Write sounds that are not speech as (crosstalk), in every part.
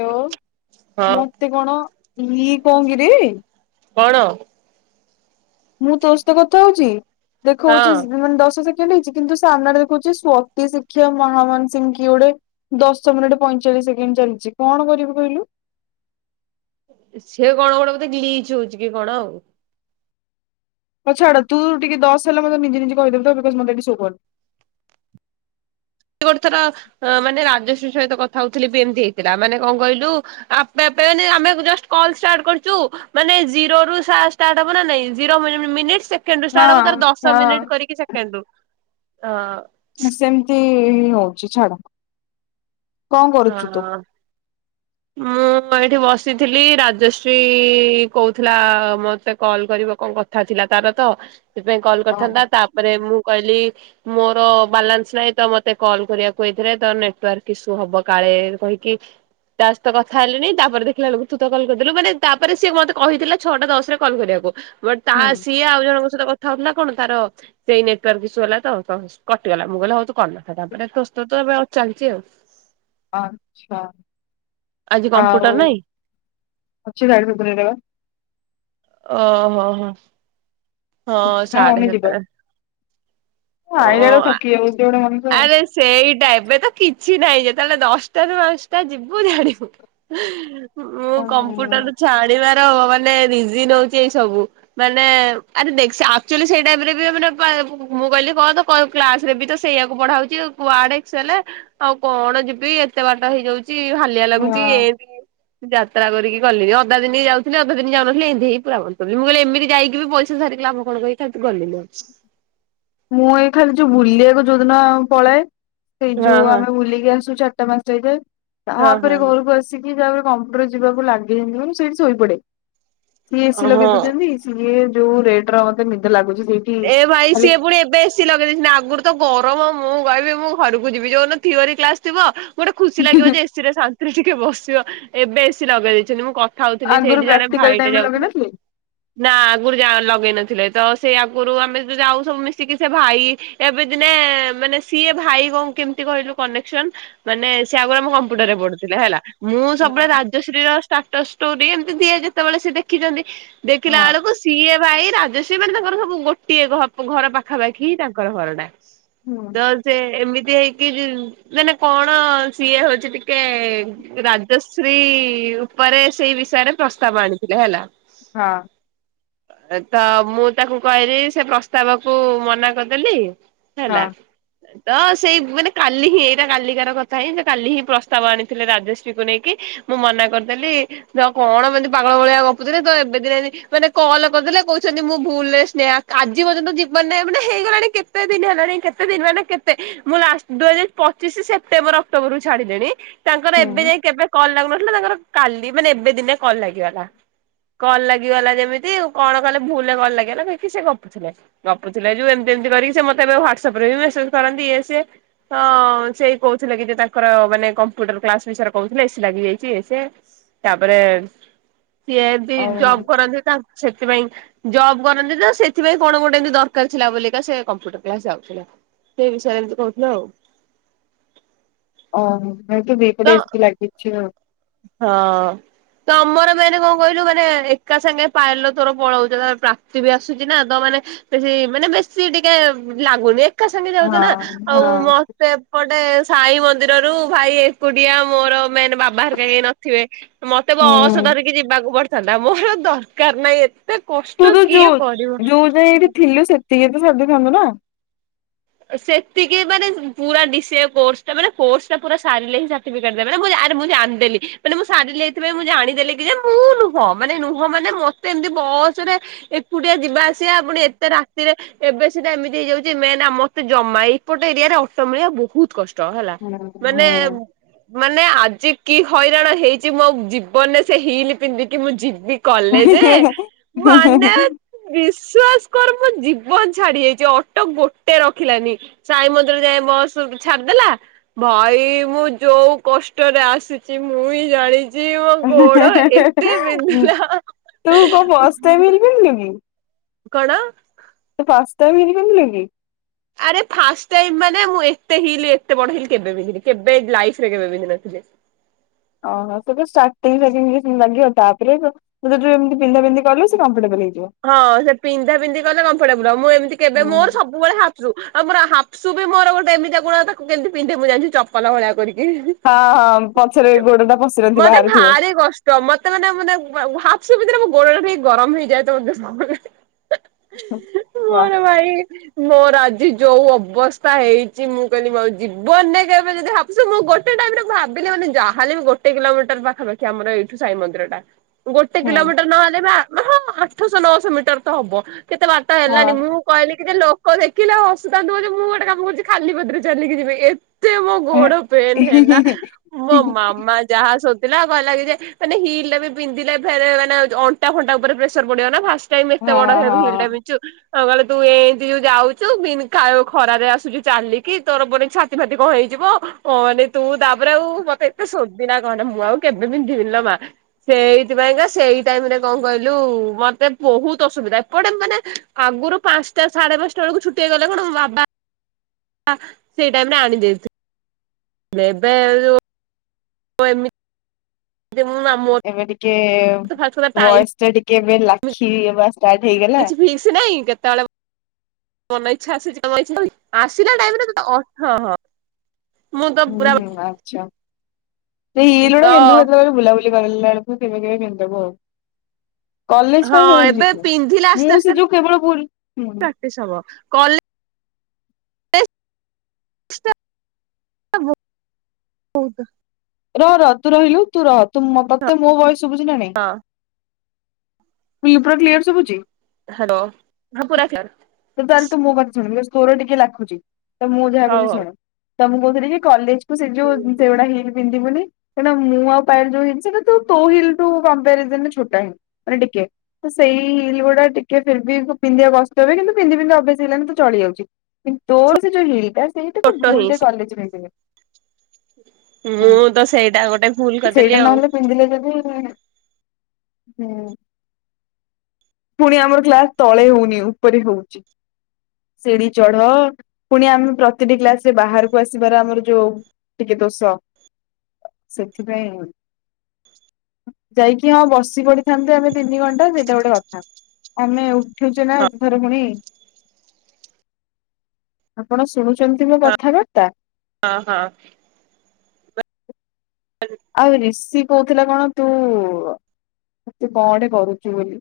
ଲୋ ହଁ ମତେ କଣ ଇଏ କଣ କିରେ? କଅଣ? ମୁଁ ତୋ ସହିତ କଥା ହଉଛି? ଦେଖଉଛି ହଁ ସ ମାନେ ଦଶ ସେକେ କେଣ୍ଡ ହେଇଚି କିନ୍ତୁ ସାମ୍ନାରେ ଦେଖଉଚି ସ୍ଵତୀ ଶିକ୍ଷା ମହା ମାନ୍ସିଂ କିଏ ଗୋଟେ ଦଶ ମିନିଟ ପଇଁଚାଳିଶ୍ ସେକେଣ୍ଡ ଚାଲିଚି। କଣ କରିବି କହିଲୁ? ସେିଏ କଣ ଗୋଟେ ବୋଧେ ଗ୍ଲିଚ୍ ହଉଛି କି କଣ ଆଉ ହଉ ଛାଡ ତୁ ଟିକେ ଦଶ ହେଲେ ମତେ ନିଜେ ନିଜେ କହିଦେଵୁ ତ ଏବେ ବାସ୍ ମୋତେ ଏଠି ସୋ କରୁନି ଗୋଟେ ଥର ମାନେ ରାଜଶ୍ରୀ ସହିତ କଥା ହଉଥିଲି ବି ଏମତି ହେଇଥିଲା, ମାନେ କଣ କହିଲୁ ଆପେ ଅପେ ମାନେ ଆମେ ଜଷ୍ଟ କଲ ଷ୍ଟାର୍ଟ କରିଛୁ ମାନେ ଜିରୋରୁ ସା ଷ୍ଟାର୍ଟ ହବ ନାଁ ନାଁଇ zero mini minute Sheikh second ରୁ ଷ୍ଟାର୍ଟ ହବ ହଁ ତାର ଦଶ ମିନିଟ୍ ହଁ। କରିକି ସେକଣ୍ଡ ରୁ ଅ ସେମତି୍ ଏଁ ହଉଛି ଛାଡ କଣ କରୁଛୁ ତୁ? ହ ମୁଁ ଏଇଠି ବସି ଥିଲି ରାଜଶ୍ରୀ କହୁଥିଲା ମତେ କଲ କରିବ କଣ କଥା ଥିଲା ତାର ତ ସେଥିପାଇଁ କଲ୍ ଓହୋ କରିଥାନ୍ତା ତାପରେ ମୁଁ କହିଲି ମୋର ବାଲାନ୍ସ ନାଇଁ ତ ମତେ କଲ୍ କରିବାକୁ ହେଇଥିଲେ ତ ନେଟୱାର୍କ ଇସୁ ହବ। କାଳେ କହିକି ତା ସ କଥା ହେଲିଣିି ତାପରେ ଦେଖିଲା ବେକୁ ଛୁତ କଲ କରିଦେଲୁ ମାନେ ତାପରେ ସିଏ ମତେ କହିଥିଲା ଛଅଟା ଦଶ ରେ କଲ୍ କରିବାକୁ ବଟ ତାହା ସିଏ ଆଉ ଜଣ କଥା ହତା କଣ ତାର ସେଇ ନେଟାର୍କ କିସୁ ହେଲା ତ କଟିଗଲା ମୁଁ କହିଲ ହଉ କରିନଥା ତାପରେ ଏ ଚାଲିଛି ଆଉ। ଆଛା ଆଜି ଆଉ କମ୍ପ୍ୟୁଟର ନାଇଁ ଅଛି ଗା ଓମ ହଁ ହଁ ହଁ ସାରେ ଆମେ ଯିବା ତ ଓ ଆଇଲା ବେଳକୁ ଥକି ଯାଉଛି ଗୋଟେ ମଣିଷ ଆରେ ସେଇଟାଇପରେ ତ କିଛି ନାହିଁ ଯେ ତାହେଲେ ଦଶଟାାରୁ ପାଞ୍ଚଟା ଯିବୁ ଛାଡିବୁ ମୁଁ ଆଉ। କମ୍ପ୍ୟୁଟରୁ ଛାଣିବାର ତ ମାନେ ନିଜ ନଉଛି ଏଇ ସବୁ ମାନେ ଆଚୁ ସେଇ ଟାଇରୋନେ ମୁଁ କହିଲି। କହ ତ କ୍ଲାସ ରେ ବି ତ ସେଇଆକୁ ପଢା ହଉଛି କୁଆଡେ ଏସ ଆଉ କଣ ଯିବି ଏତେ ବାଟ ହେଇଯାଉଛି। ଭାଲିଆ ଲାଗୁଚ ହଁ। ଏ ଯାତ୍ରା କରିକି ଗଲିଣିି ଅଧା ଦିନ ଯାଉଥିଲି ଅଧା ଦିନ ଯାଉନଥିଲଥିଲେ ଏମିତି ହେି ପୁରା ମନ କରଲି ମୁଁ କିଲି ଏମିତି ଯାଇକି ବି ପଇସା ସାରିକିା ଆ କଣ କି ତା ଗଲିି ଆଉ। ମୁଁ ଏଇ ଖାଲି ଯୋଉ ଭୁଲି ଏକ ଯୋଉଦିନ ପଳଏ ସେଇ ହଁ ଯୋଉ ହଁ ଆମେ ବୁଲିିକି ଆସୁ ଚଟ ମାସ ସେକା ହଁ ତାପରେ ହଁ ଘରକୁ ଆସିକି ିାବରେ କମ୍ପ୍ୟୁଟର ଯିବାକୁ ଲାଗି ସେଇଠି ଶୋଇପଡେ ସିଏ ଏ ସି ଲଗେଇ ହଁ। ଦଉଛନ୍ତି ସିଏ ଯୋଉ ରେଟ ର ମତେ ନିଦ ଲାଗୁଛି। ସେଇଠି ଏ ଭାଇ ଖାଲି ସିଏ ପୁଣି ଏବେ ଖୁସି ଲଗେଇ ଦେଇେଇ ଆଗରୁ ତ ଗରମ ମୁଁ କହିବି ମୁଁ ଘରକୁ ଯିବି ଯୋଉ ଥିଓରିୀ କ୍ଲାସ ଥିବ ଗୋଟେ ଖୁସି ଲାଗିବ ଯେ ଏସିରେ ରେ ଟିକେ ବସିବ ଏବେ ବେଶି ଲଗେଇ ଦେଇେଇଛନ୍ତି ମୁଁ କ ଖାଉଥିଲି ଆଗରୁ ସେଇଠି ଜଣେ ପ୍ରାକ୍ଟିକାଲ ଟାଇମ ଭାଇଟେ ରେ ଲଗେଇ ଯାଉଥିଲା ନଥିଲେ ନା ଆଗରୁ ଲଗେଇନଥିଲଥିଲେ। ଥିଲେ ତ ସେ ଆମେ ଯଦି ଆଉ ସବୁ ମିଶିକି ସେ ଭାଇ ଏବେ ଦିନେ ମାନେ ସିଏ ଭାଇ କଣ କେମିତି କହିଲୁ କନେକ୍ସନ ମାନେ ସେ ଆଗରୁ ଆମ କମ୍ପ୍ୟୁଟର ରେ ପଢୁଥିଲେ ହେଲା। ମୁଁ ହଁ ସବୁବେଳେ ରାଜଶ୍ରୀ ର ସ୍ଟାଟସ ଷ୍ଟୋରି ଏମିତି ଦିଏ ଯେତେବେଳେ ସେ ଦେଖିଛନ୍ତି। ଦେଖିଲା ଆଳକୁ ସିଏ ଭାଇ ରାଜେଶ ମାନ ତାଙ୍କର ସବୁ ଗୋଟିଏ ଘର ପାଖାପାଖି ତାଙ୍କର ଘର ଟା ହୁଁ ତ ସେ ଏମିତି ହେଇ କି ମାନେ କଣ ସିଏ ହଉଛି ଟିକେ ରାଜଶ୍ରୀ ଉପରେ ସେଇ ବିଷୟରେ ପ୍ରସ୍ତାବ ଆଣିଥିଲେ ହେଲା। ହଁ, ତ ମୁଁ ତାକୁ ପରେ ସେ ପ୍ରସ୍ତାବ କୁ ମନା କରିଦେଲି। ହଁ ହେଲା ତ ସେଇ ମାନେ କାଲି ହିଁ ଏଇଟା କାଲିକାର କଥା ହିଁ କାଲି ହିଁ ପ୍ରସ୍ତାବ ଆଣିଥିଲେ ରାଜଶ୍ରୀକୁ ନେଇକି ମୁଁ ମନା କରିଦେଲି କଣ ମାନ ପାଗଳ ଭଳିଆ ଗପୁଥିଲେ ତ ଏବେ ଦିନ ମାନେ କଲ କରିଦେଲେ କହୁଛନ୍ତି ମୁଁ ଭୁଲରେ ଆଜି ପର୍ଯ୍ୟନ୍ତ ଯିବାର ନାହିଁ ମାନେ ହେଇଗଲାଣି କେତେ ଦିନ ହେଲାଣି କେତେ ଦିନ ହେ କେତେ ମୁଁ ଲାଷ୍ଟ ଦୁଇ ହଜାର ପଚିଶ ସେପ୍ଟେମ୍ବର ଅକ୍ଟୋବର ରୁ ଛାଡିଲେଣି ତାଙ୍କର ଏବେ ହୁଁ ଯାଇ କେବେ କଲ୍ ଲାଗୁନଥିଲା ତାଙ୍କର କାଲି ମାନେ ଏବେ ଦିନେ କଲ୍ ଲାଗିଗଲା କଲ୍ ଲାଗିଗଲା ଯେମିତି କଣ କଲେ ଭୁଲରେ କଲ୍ ଲାଗିଗଲା କି ସେ ଗପୁଥିଲେ ଗପୁଥିଲେ ଯଉ ଏମତି ଏମତି କରିକି ସେ ମତେ ଏବେ ହ୍ଵାଟସପ ରେ ବି ମେସେଜ କରନ୍ତି ସେ ସେ କହୁଥିଲେ କି ତାଙ୍କର ମାନେ କମ୍ପ୍ୟୁଟର କ୍ଲାସ ବିଷୟରେ କହୁଥିଲେ ଏ ସେ ଲାଗି ଯାଇଛି ଇଏ ସିଏ ତାପରେ ସିଏ ଯଦି ଓହୋ ଜବ କରନ୍ତି ତା ସେଥିପାଇଁ ଜବ୍ କରନ୍ତି ତ ସେଥିପାଇଁ କଣ ଗୋଟେ ଏମିତି ଦରକାର ଥିଲା ବିକା ସେ କମ୍ପ୍ୟୁଟର କ୍ଲାସ ଯାଉଥିଲା ସେ ବିଷୟରେ ଏମତି କହୁଥିଲା ଆଉ ଓ, ହାଇ ତୁ ବି ଏପଟେ ତ ଏି ଲାଗିଛି ଆଉ। ହଁ ତ ଆମର ମାନେ କଣ କହିଲୁ ମାନେ ଏକା ସାଙ୍ଗେ ପାଇଲ ତୋର ପଳଉଛ ତ ପ୍ରାପ୍ତି ବି ଆସୁଛି ନା ତ ମାନେ ବେଶୀ ମାନେ ବେଶୀ ଟିକେ ଲାଗୁନି ଏକା ସାଙ୍ଗେ ଯାଉଛ ନା ହଁ ଆଉ ମତେ ପଟେ ସାଇ ମନ୍ଦିରରୁ ଭାଇ ଏକୁଡିଆ ମୋର ମେନ୍ ବାବା କା ନଥିବେ ମତେ ବ ହଁ ହୁଁ ସଧରିକି ଯିବାକୁ ପଡ ସୋ ମୋର ଦରକାର ନାହିଁ ଏ ତୁ ତ ଯୋଉ ଯୋଉ ଯାଇଏ ଏଇଠି ଥିଲୁ ସେତିକି ତ ସୋଦିଥାନ୍ତୁ ନା ସେତିକି ମାନେ ପୁର ଟା ମାନେ କୋ ଟା ପୁର ସାରକିେଟାନେ ମୁଁ ଜାଣିଦେଲି ମାନେ ମୁଁ ସାରାଇଁ ମୁଁ ଜାଣିଦେଲି କି ଯେ ମୁଁ ନୁହଁ ମାନେ ନୁହଁ ମାନେ ମତେ ଏମିତି ବସ ରେ ଏକୁଟିଆ ଯିବା ଆସିବା ପଣି ଏତେ ରାତିରେ ଏବେ ସେଟା ଏମିତି ହେଇଯାଉଛି ମେନ ଆମ େ ଜମା ଏପଟ ଏରିଆରେ ଅର୍ଟ ମିଳିବା ବହୁତ କଷ୍ଟ କଷ୍ଟ ହେଲା ହୁଁ ମାନେ ହୁଁ। ମାନେ ଆଜି କି ହଇରାଣ ହେଇଛି ମୋ ଜୀବନରେ ସେ ହିଲ ପିନ୍ଧିକି ମୁଁ ଯିବି ତୁ କଲେଜ ମାନେ ବିଶ୍ଵାସ କର ଜୀବନ ଛାଡି ଯାଇଛି ଅଟୋ ଗୋଟେ ରଖ ଦେଖିଲାନି ସାଇ ମନ୍ଦିର ଯାଇଏ ବସ ଛାଡିଦେଲା ଭାଇ ମୁଁ ଯୋଉ କଷ୍ଟରେ ଆସୁଛି ମୁଁ ବି ଜାଣି ତୁ କ ବସ୍ାରେ ମିରିବନ ନି କଣ? ତ ପାସ୍ତା ବି ନ ମଙ୍ଗିଲି ଆରେ ଫ ମାନେ ମୁଁ ଏତେ ହ ଏତେ ବ କେବେ ପନ୍ଧି କେବେ ଲାଇରେ କେବେନ୍ଧ ନଥିଲେ। ଓହୋ ା ଲାଗିବ ତାପରେ ତ ଯି ପିନ୍ଧା ପିଧିିବୁ ସେ କଫର୍ଟେବଲ ହେଇିବ ହଁ ସେ ପିନ୍ଧା ପିନ୍ଧି କଲେ କମ୍ଫର୍ଟେବୁଲ ମୁଁ ଏମିତି କେବେ ହୁଁ ମୋର ସବୁବେଳେ ହାୁ ଆ ମ ସୁୁବେ ମୋର ଗୋଟେ ଏମିତି କଣ ତାକୁ କେିତି ପିନ୍ଧ ମୁଁାଣିଛି ଚପଲ ଭଳିଆିକି ହଁ ହଁ ପଛରେ ଗୋଡ ଟା ପଶିନଥିବ ମତେ ବାହାରେ ଥିବ। ଭାରି କଷ୍ଟ ମତେ ମାନେ ମାନେ ହସ ଭିତରେ ପରେ ବି ଗରମ ହେଇଯାଏ। ହ। ୱା ହୋର ଭାଇ ମୋର ଆଜି ଯୋଉ ଅବସ୍ଥା ହେଇଛି ମୁଁ କହିଲି ଆଉ ଯିବନେ କହିବ ଯଦି ଭାବୁ ମୁଁ ଗୋଟେ ଟାଇରେ ଭାବିଲି ମାନେ ଯାହାେଲେ ବି ଗୋଟେ କିଲୋମିଟର ପାଖାପାଖି ଆମର ଏଇଠୁ ସାଇ ମନ୍ଦିର ଟା ଗୋଟେ ହୁଁ କିଲୋମିଟର ନବା ଦେବା। ଆଠଶହ ନଅଶହ ମିଟର ତ ହବ । କେତେ ବାତ୍ ହେଲାନି ହଁ। ମୁଁ କହିଲି କି ଲୋକ କ ଦେଖିଲେ ଆଉ ହସୁଥାନ୍ତୁ ଯେ ମୁଁ ଗୋଟେ କାମ କରୁଛି ଖାଲି ପତରେ ଚାଲିକି ଯିବି। ଏତେ ମୋ ଗୋଡ ପେନ୍ ହେଲା ମୋ ମାମା ଯାହା ସ ଉ ଗ ଲାଗି ଯେ ମାନେ ହିଲ ବି ପିନ୍ଧିଲେ ଫ ମାନେ ଅଣ୍ଟା ଫଣ୍ଟା ଉପରେ ପଡ଼ିବ ନା। ଟାଇ ଏତେ ହଁ ବଡ ହେବ ହଁ ଖଟାୁ କଁ କହିଲେ ତୁ ଏମତି ଯୋଉ ଯାଉଛୁ ଖରାରେ ଆସୁଛୁ ଚାଲିକି ତୋର ପରେ ଛାତି ଫାତି କଣ ହେଇଯିବ କ ମାନେ ତୁ ତାପରେ ଆଉ ମତେ ଏତେ ସୋଦିନା କଣ ମୁଁ ଆଉ କେବେ ପିନ୍ଧିବିନି ନା ମା ସେଇଥିପାଇଁକା ସେଇ ଟାଇରେ କଣ କହିଲୁ ମତେ ବହୁତ ଅସୁବିଧା ଏ କଆଟେ ମାନେ ଆଗରୁ ପାଞ୍ଚଟା ସାଢେ ପାଞ୍ଚଟା ବେଳକୁ ଛୁଟି ହେଇଗଲେ କଟେ ବା ସେଇ ଟାଇମ ରେ ଆଣିଦେଇଥିଲୁ। ବବେ ହ ଏମି ଏବେ ଟିକେ ତ ଫାଷ୍ଟ କଥା ଟାଇମ ବଏସ ଟା ଟିକେ ଏବେ ଲାଖି ବା କିଛି ଫିସ୍ ନହିଁ କେତେବେଳେ ଇଛାଛି ଆସିଲା ଟାଇ ରେ ହ ହଁ। ମୁଁ ତ ହୁଁ ପୁରା ହୁଁ ଆଚ୍ଛା। ସେ ହଲୋଟ ତ ବେନ୍ଦୁ ଏତବେ ବୁଲ କୁ ିବ କେ କେନ୍ତବ କଲେଜ ହଁ ଏବେ ପାଇଁଛି ପିନ୍ଧିଲେ ଆସ୍ତେ ମୁଁ ଆସ୍ତେ ସେ ଯୋଉ କେବଳ ପୁୀ ପ୍ରାକ୍ଟିସ ହବ କଲେଜ (unintelligible) ରହ ରହ ତୁ ରହିଲୁ ତୁ ର ତୁ ମତେ ମୋ ବୟସ ଶୁଭୁଝ ନା ନହିଁ। ହଁ ଫୁଲ୍ ପୁରା କ୍ଲିୟର ଶୁଭୁଛି । ହ୍ୟାଲୋ। ହଁ ପୁରା କ୍ଳିଅର ସ୍ଵର ଟିକେ ଲାଖୁଛି ତ ମୁଁ ଯାହା କହିବି ହଉ। ଶୁଣ ତ ମୁଁ କହୁଥିଲି ଯେ କଲେଜ ତୁ ସେ ଯଉ (unintelligible) ପନ୍ଧୁି କହିଁନା ମୁଁ ଆଉ ପାଇ ଯୋଉୁ ତୋ ହୁନରେ ଛୋଟା ହ ମାନେ ଟିକେ ତ ସେଇ ହିଲ ଗୁଡା ଟିକେ ଫ ପିନ୍ଧିବା କଷ୍ଟ ହ କିନ୍ତୁ ପିନ୍ଧି ପନ୍ଧି ହେଇାନ ତ ଚଳି ଯାଉଛି କିନ୍ତୁ ତୋର ସେ ଯୋଉ ହିଲ ଟା (unintelligible) ସେଇଟା ତ ଭୁଲ ଛୋଟ ଫୁଲ ହିଁ ଡେ କଲେଜରେେ (inaudible) ମୁଁ ତ ସେଇଟା ଗୋଟେ ଭୁଲ କରିଦେଲି ଆଉ ହୁଁ ପୁଣି ଆମର କ୍ଲାସ ତଳେ ହଉନି ଉପରେ ହଉଛି ଶିଡି ଚଢ ପୁଣି ଆମେ ପ୍ରତିଟି କ୍ଲାସରେ ବାହାରକୁ ଆସିବାର ଆମର ଯୋଉ ଟିକେ ଦୋଷ ସେଥିପାଇଁ ଯାଇକି ହଁ ବସି ପଡିିଥାନ୍ତେ ଆମେ ତିନି ଘଣ୍ଟା ସେଇଟା ଗୋଟେ କଥା ଆମେ ଉଠୁଛେ ନା ଏଥର ପୁଣି ଆପଣ ଶୁଣୁଛନ୍ତି ମୋ କଥାବାର୍ତ୍ତା ହଁ ହଁ ଆଉ ରିଷି କହୁଥିଲା କଣ ତୁ, ତୁ କଣଟେ କରୁଛୁ ବୋଲି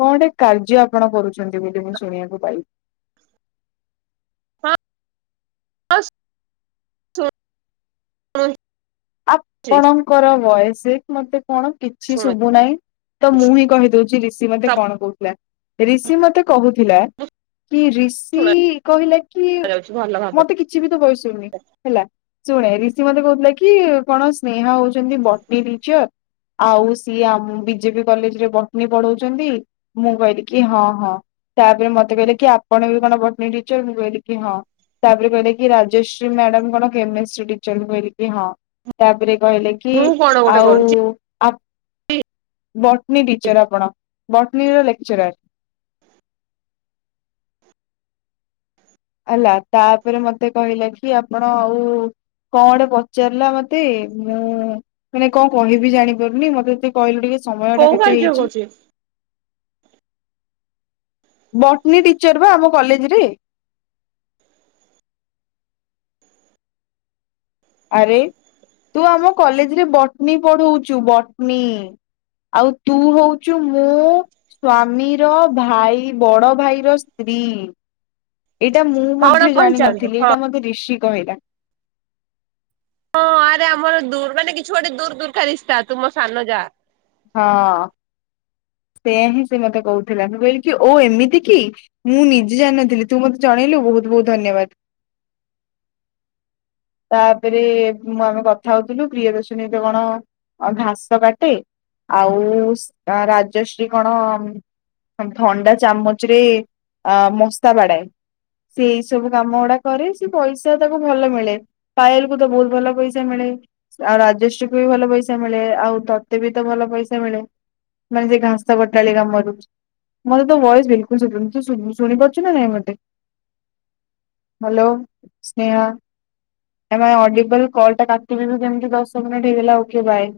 କଣଟେ କାର୍ଯ୍ୟ ଆପଣ କରୁଛନ୍ତି ବୋଲି ମୁଁ ଶୁଣିବାକୁ ପାଇଲି। (unintelligible) ଆପଣଙ୍କର ବୟସିକ ମତେ କଣ--? କିଛି ଶୁଣୁଛି ଶୁଭୁ ନାହିଁ। ତ ମୁଁ ହିଁ କହିଦଉଛି ରିଷି ମତେ ସବୁ କଣ କହୁଥିଲା, ରିଷି ମତେ କହୁଥିଲା କି ରିଷି ଶୁଣା କହିଲା କି? ଯାଉଛି ଭଲ ଭାବରେ ମତେ କିଛି ବି ତୋ ଭଏସ ଶୁଭୁନି ହେଲା ଶୁଣ -ରିଷି ମତେ କହୁଥିଲା କି---? କି କଣ ସ୍ନେହା ହଉଛନ୍ତି ବଟନୀ ଟିଚର ଆଉ ସିଏମ ବିଜେପି କଲେଜରେ ବଟନୀ ପଢଉଛନ୍ତି ମୁଁ କହିଲି କି ହଁ ହଁ ତାପରେ ମତେ କହିଲେ କି ଆପଣ ବି କଣ ବଟନୀ ଟିଚର, ମୁଁ କହିଲି କି ହଁ, ତାପରେ କହିଲେ କି- ରାଜଶ୍ରୀ ମ୍ୟାଡାମ କଣ କେମିଷ୍ଟି ଟିଚର, ମୁ କହିଲି କି ହଁ- ତାପରେ କହିଲେ କି ମୁଁ କଣ ଗୋଟେ ଆଉ କରୁଛି ବଟନୀ ଟିଚର ଆପଣ---? ବଟନୀର ଲେକ୍ଚରାର ହେଲା ତାପରେ ମତେ କହିଲା କି ଆପଣ ଆଉ କଣ ଗୋଟେ ପଚାରିଲା ମତେ, ମୁଁ ମାନେ କଣ କରିବି ଜାଣିପାରୁନି, ମତେତୁ କହିଲୁ ଟିକେ ସମୟ ଟା କୋଉ କେତେ କାଯ୍ୟ ହେଇଛି କରୁଛି? ବଟନୀ ଟିଚର ବା ଆମ କଲେଜରେ ଆରେ ତୁ ଆମ କଲେଜରେ ବଟନୀ ପଢଉଛୁ, ବଟନୀ ଆଉ ତୁ ହଉଛୁ ମୋ ସ୍ଵାମୀର ଭାଇ ବଡ ଭାଇର ସ୍ତ୍ରୀ ଏଇଟା ମୁଁ ହଣ ମଧ୍ୟ କହିଚାଲନ୍ତୁ ଜାଣିନଥିଲି, ହଁ ଏଇଟା ମତେ ଋଷି କହିଲା ହଁ ଆରେ ଆମର ମାନେ କିଛି ଗୋଟେ ଦୂର ଦୁର୍କା ରିଶତା ତୁମୋ ସାନ ଯାଆ ହଁ ସେୟା ହିଁ ସେ ମତେ କହୁଥିଲା, ମୁ କହିଲି କି ଓ ଏମିତି କି, ମୁଁ ନିଜେ ଜାଣିନଥିଲି, ତୁ ମତେ ଜଣେଇଲୁ ବହୁତ ବହୁତ ଧନ୍ୟବାଦ । ତାପରେ ମୁଁ ଆମେ କଥା ହଉଥିଲୁ ପ୍ରିୟଦର୍ଶନୀରେ କଣ ଘାସ କାଟେ, ଆଉ ରାଜଶ୍ରୀ କଣ ଥଣ୍ଡା ଚାମଚରେ ମଶା ବାଡାଏ, ସେଇ ସବୁ କାମ ଗୁଡା କରେ, ସେ ପଇସା ତାକୁ ଭଲ ମିଳେ ପାଏଲ କ ତ ବହୁତ ଭଲ ପଇସା ମିଳେ ଆଉ ରାଜଶ୍ରୀ କ ବି ଭଲ ପଇସା ମିଳେ ଆଉ ତତେ ବି ତ ଭଲ ପଇସା ମିଳେ ମାନେ -ସେ ଘାସ କଟାଳି କାମରୁ, ମତେ ତୋ ଭଏସ ବିଲକୁଲ ଶୁୁଭୁନି, ତୁ ଶୁଣି ପାରୁଛୁ ନା ନାଇଁ ମତେ, ହାଲୋ ସ୍ନେହା ଅଡିିବଲ କଲ ଟା କାଟିବ ଯେମତି ଦଶ ମିନିଟ ହେଇଗଲା । Okay bye.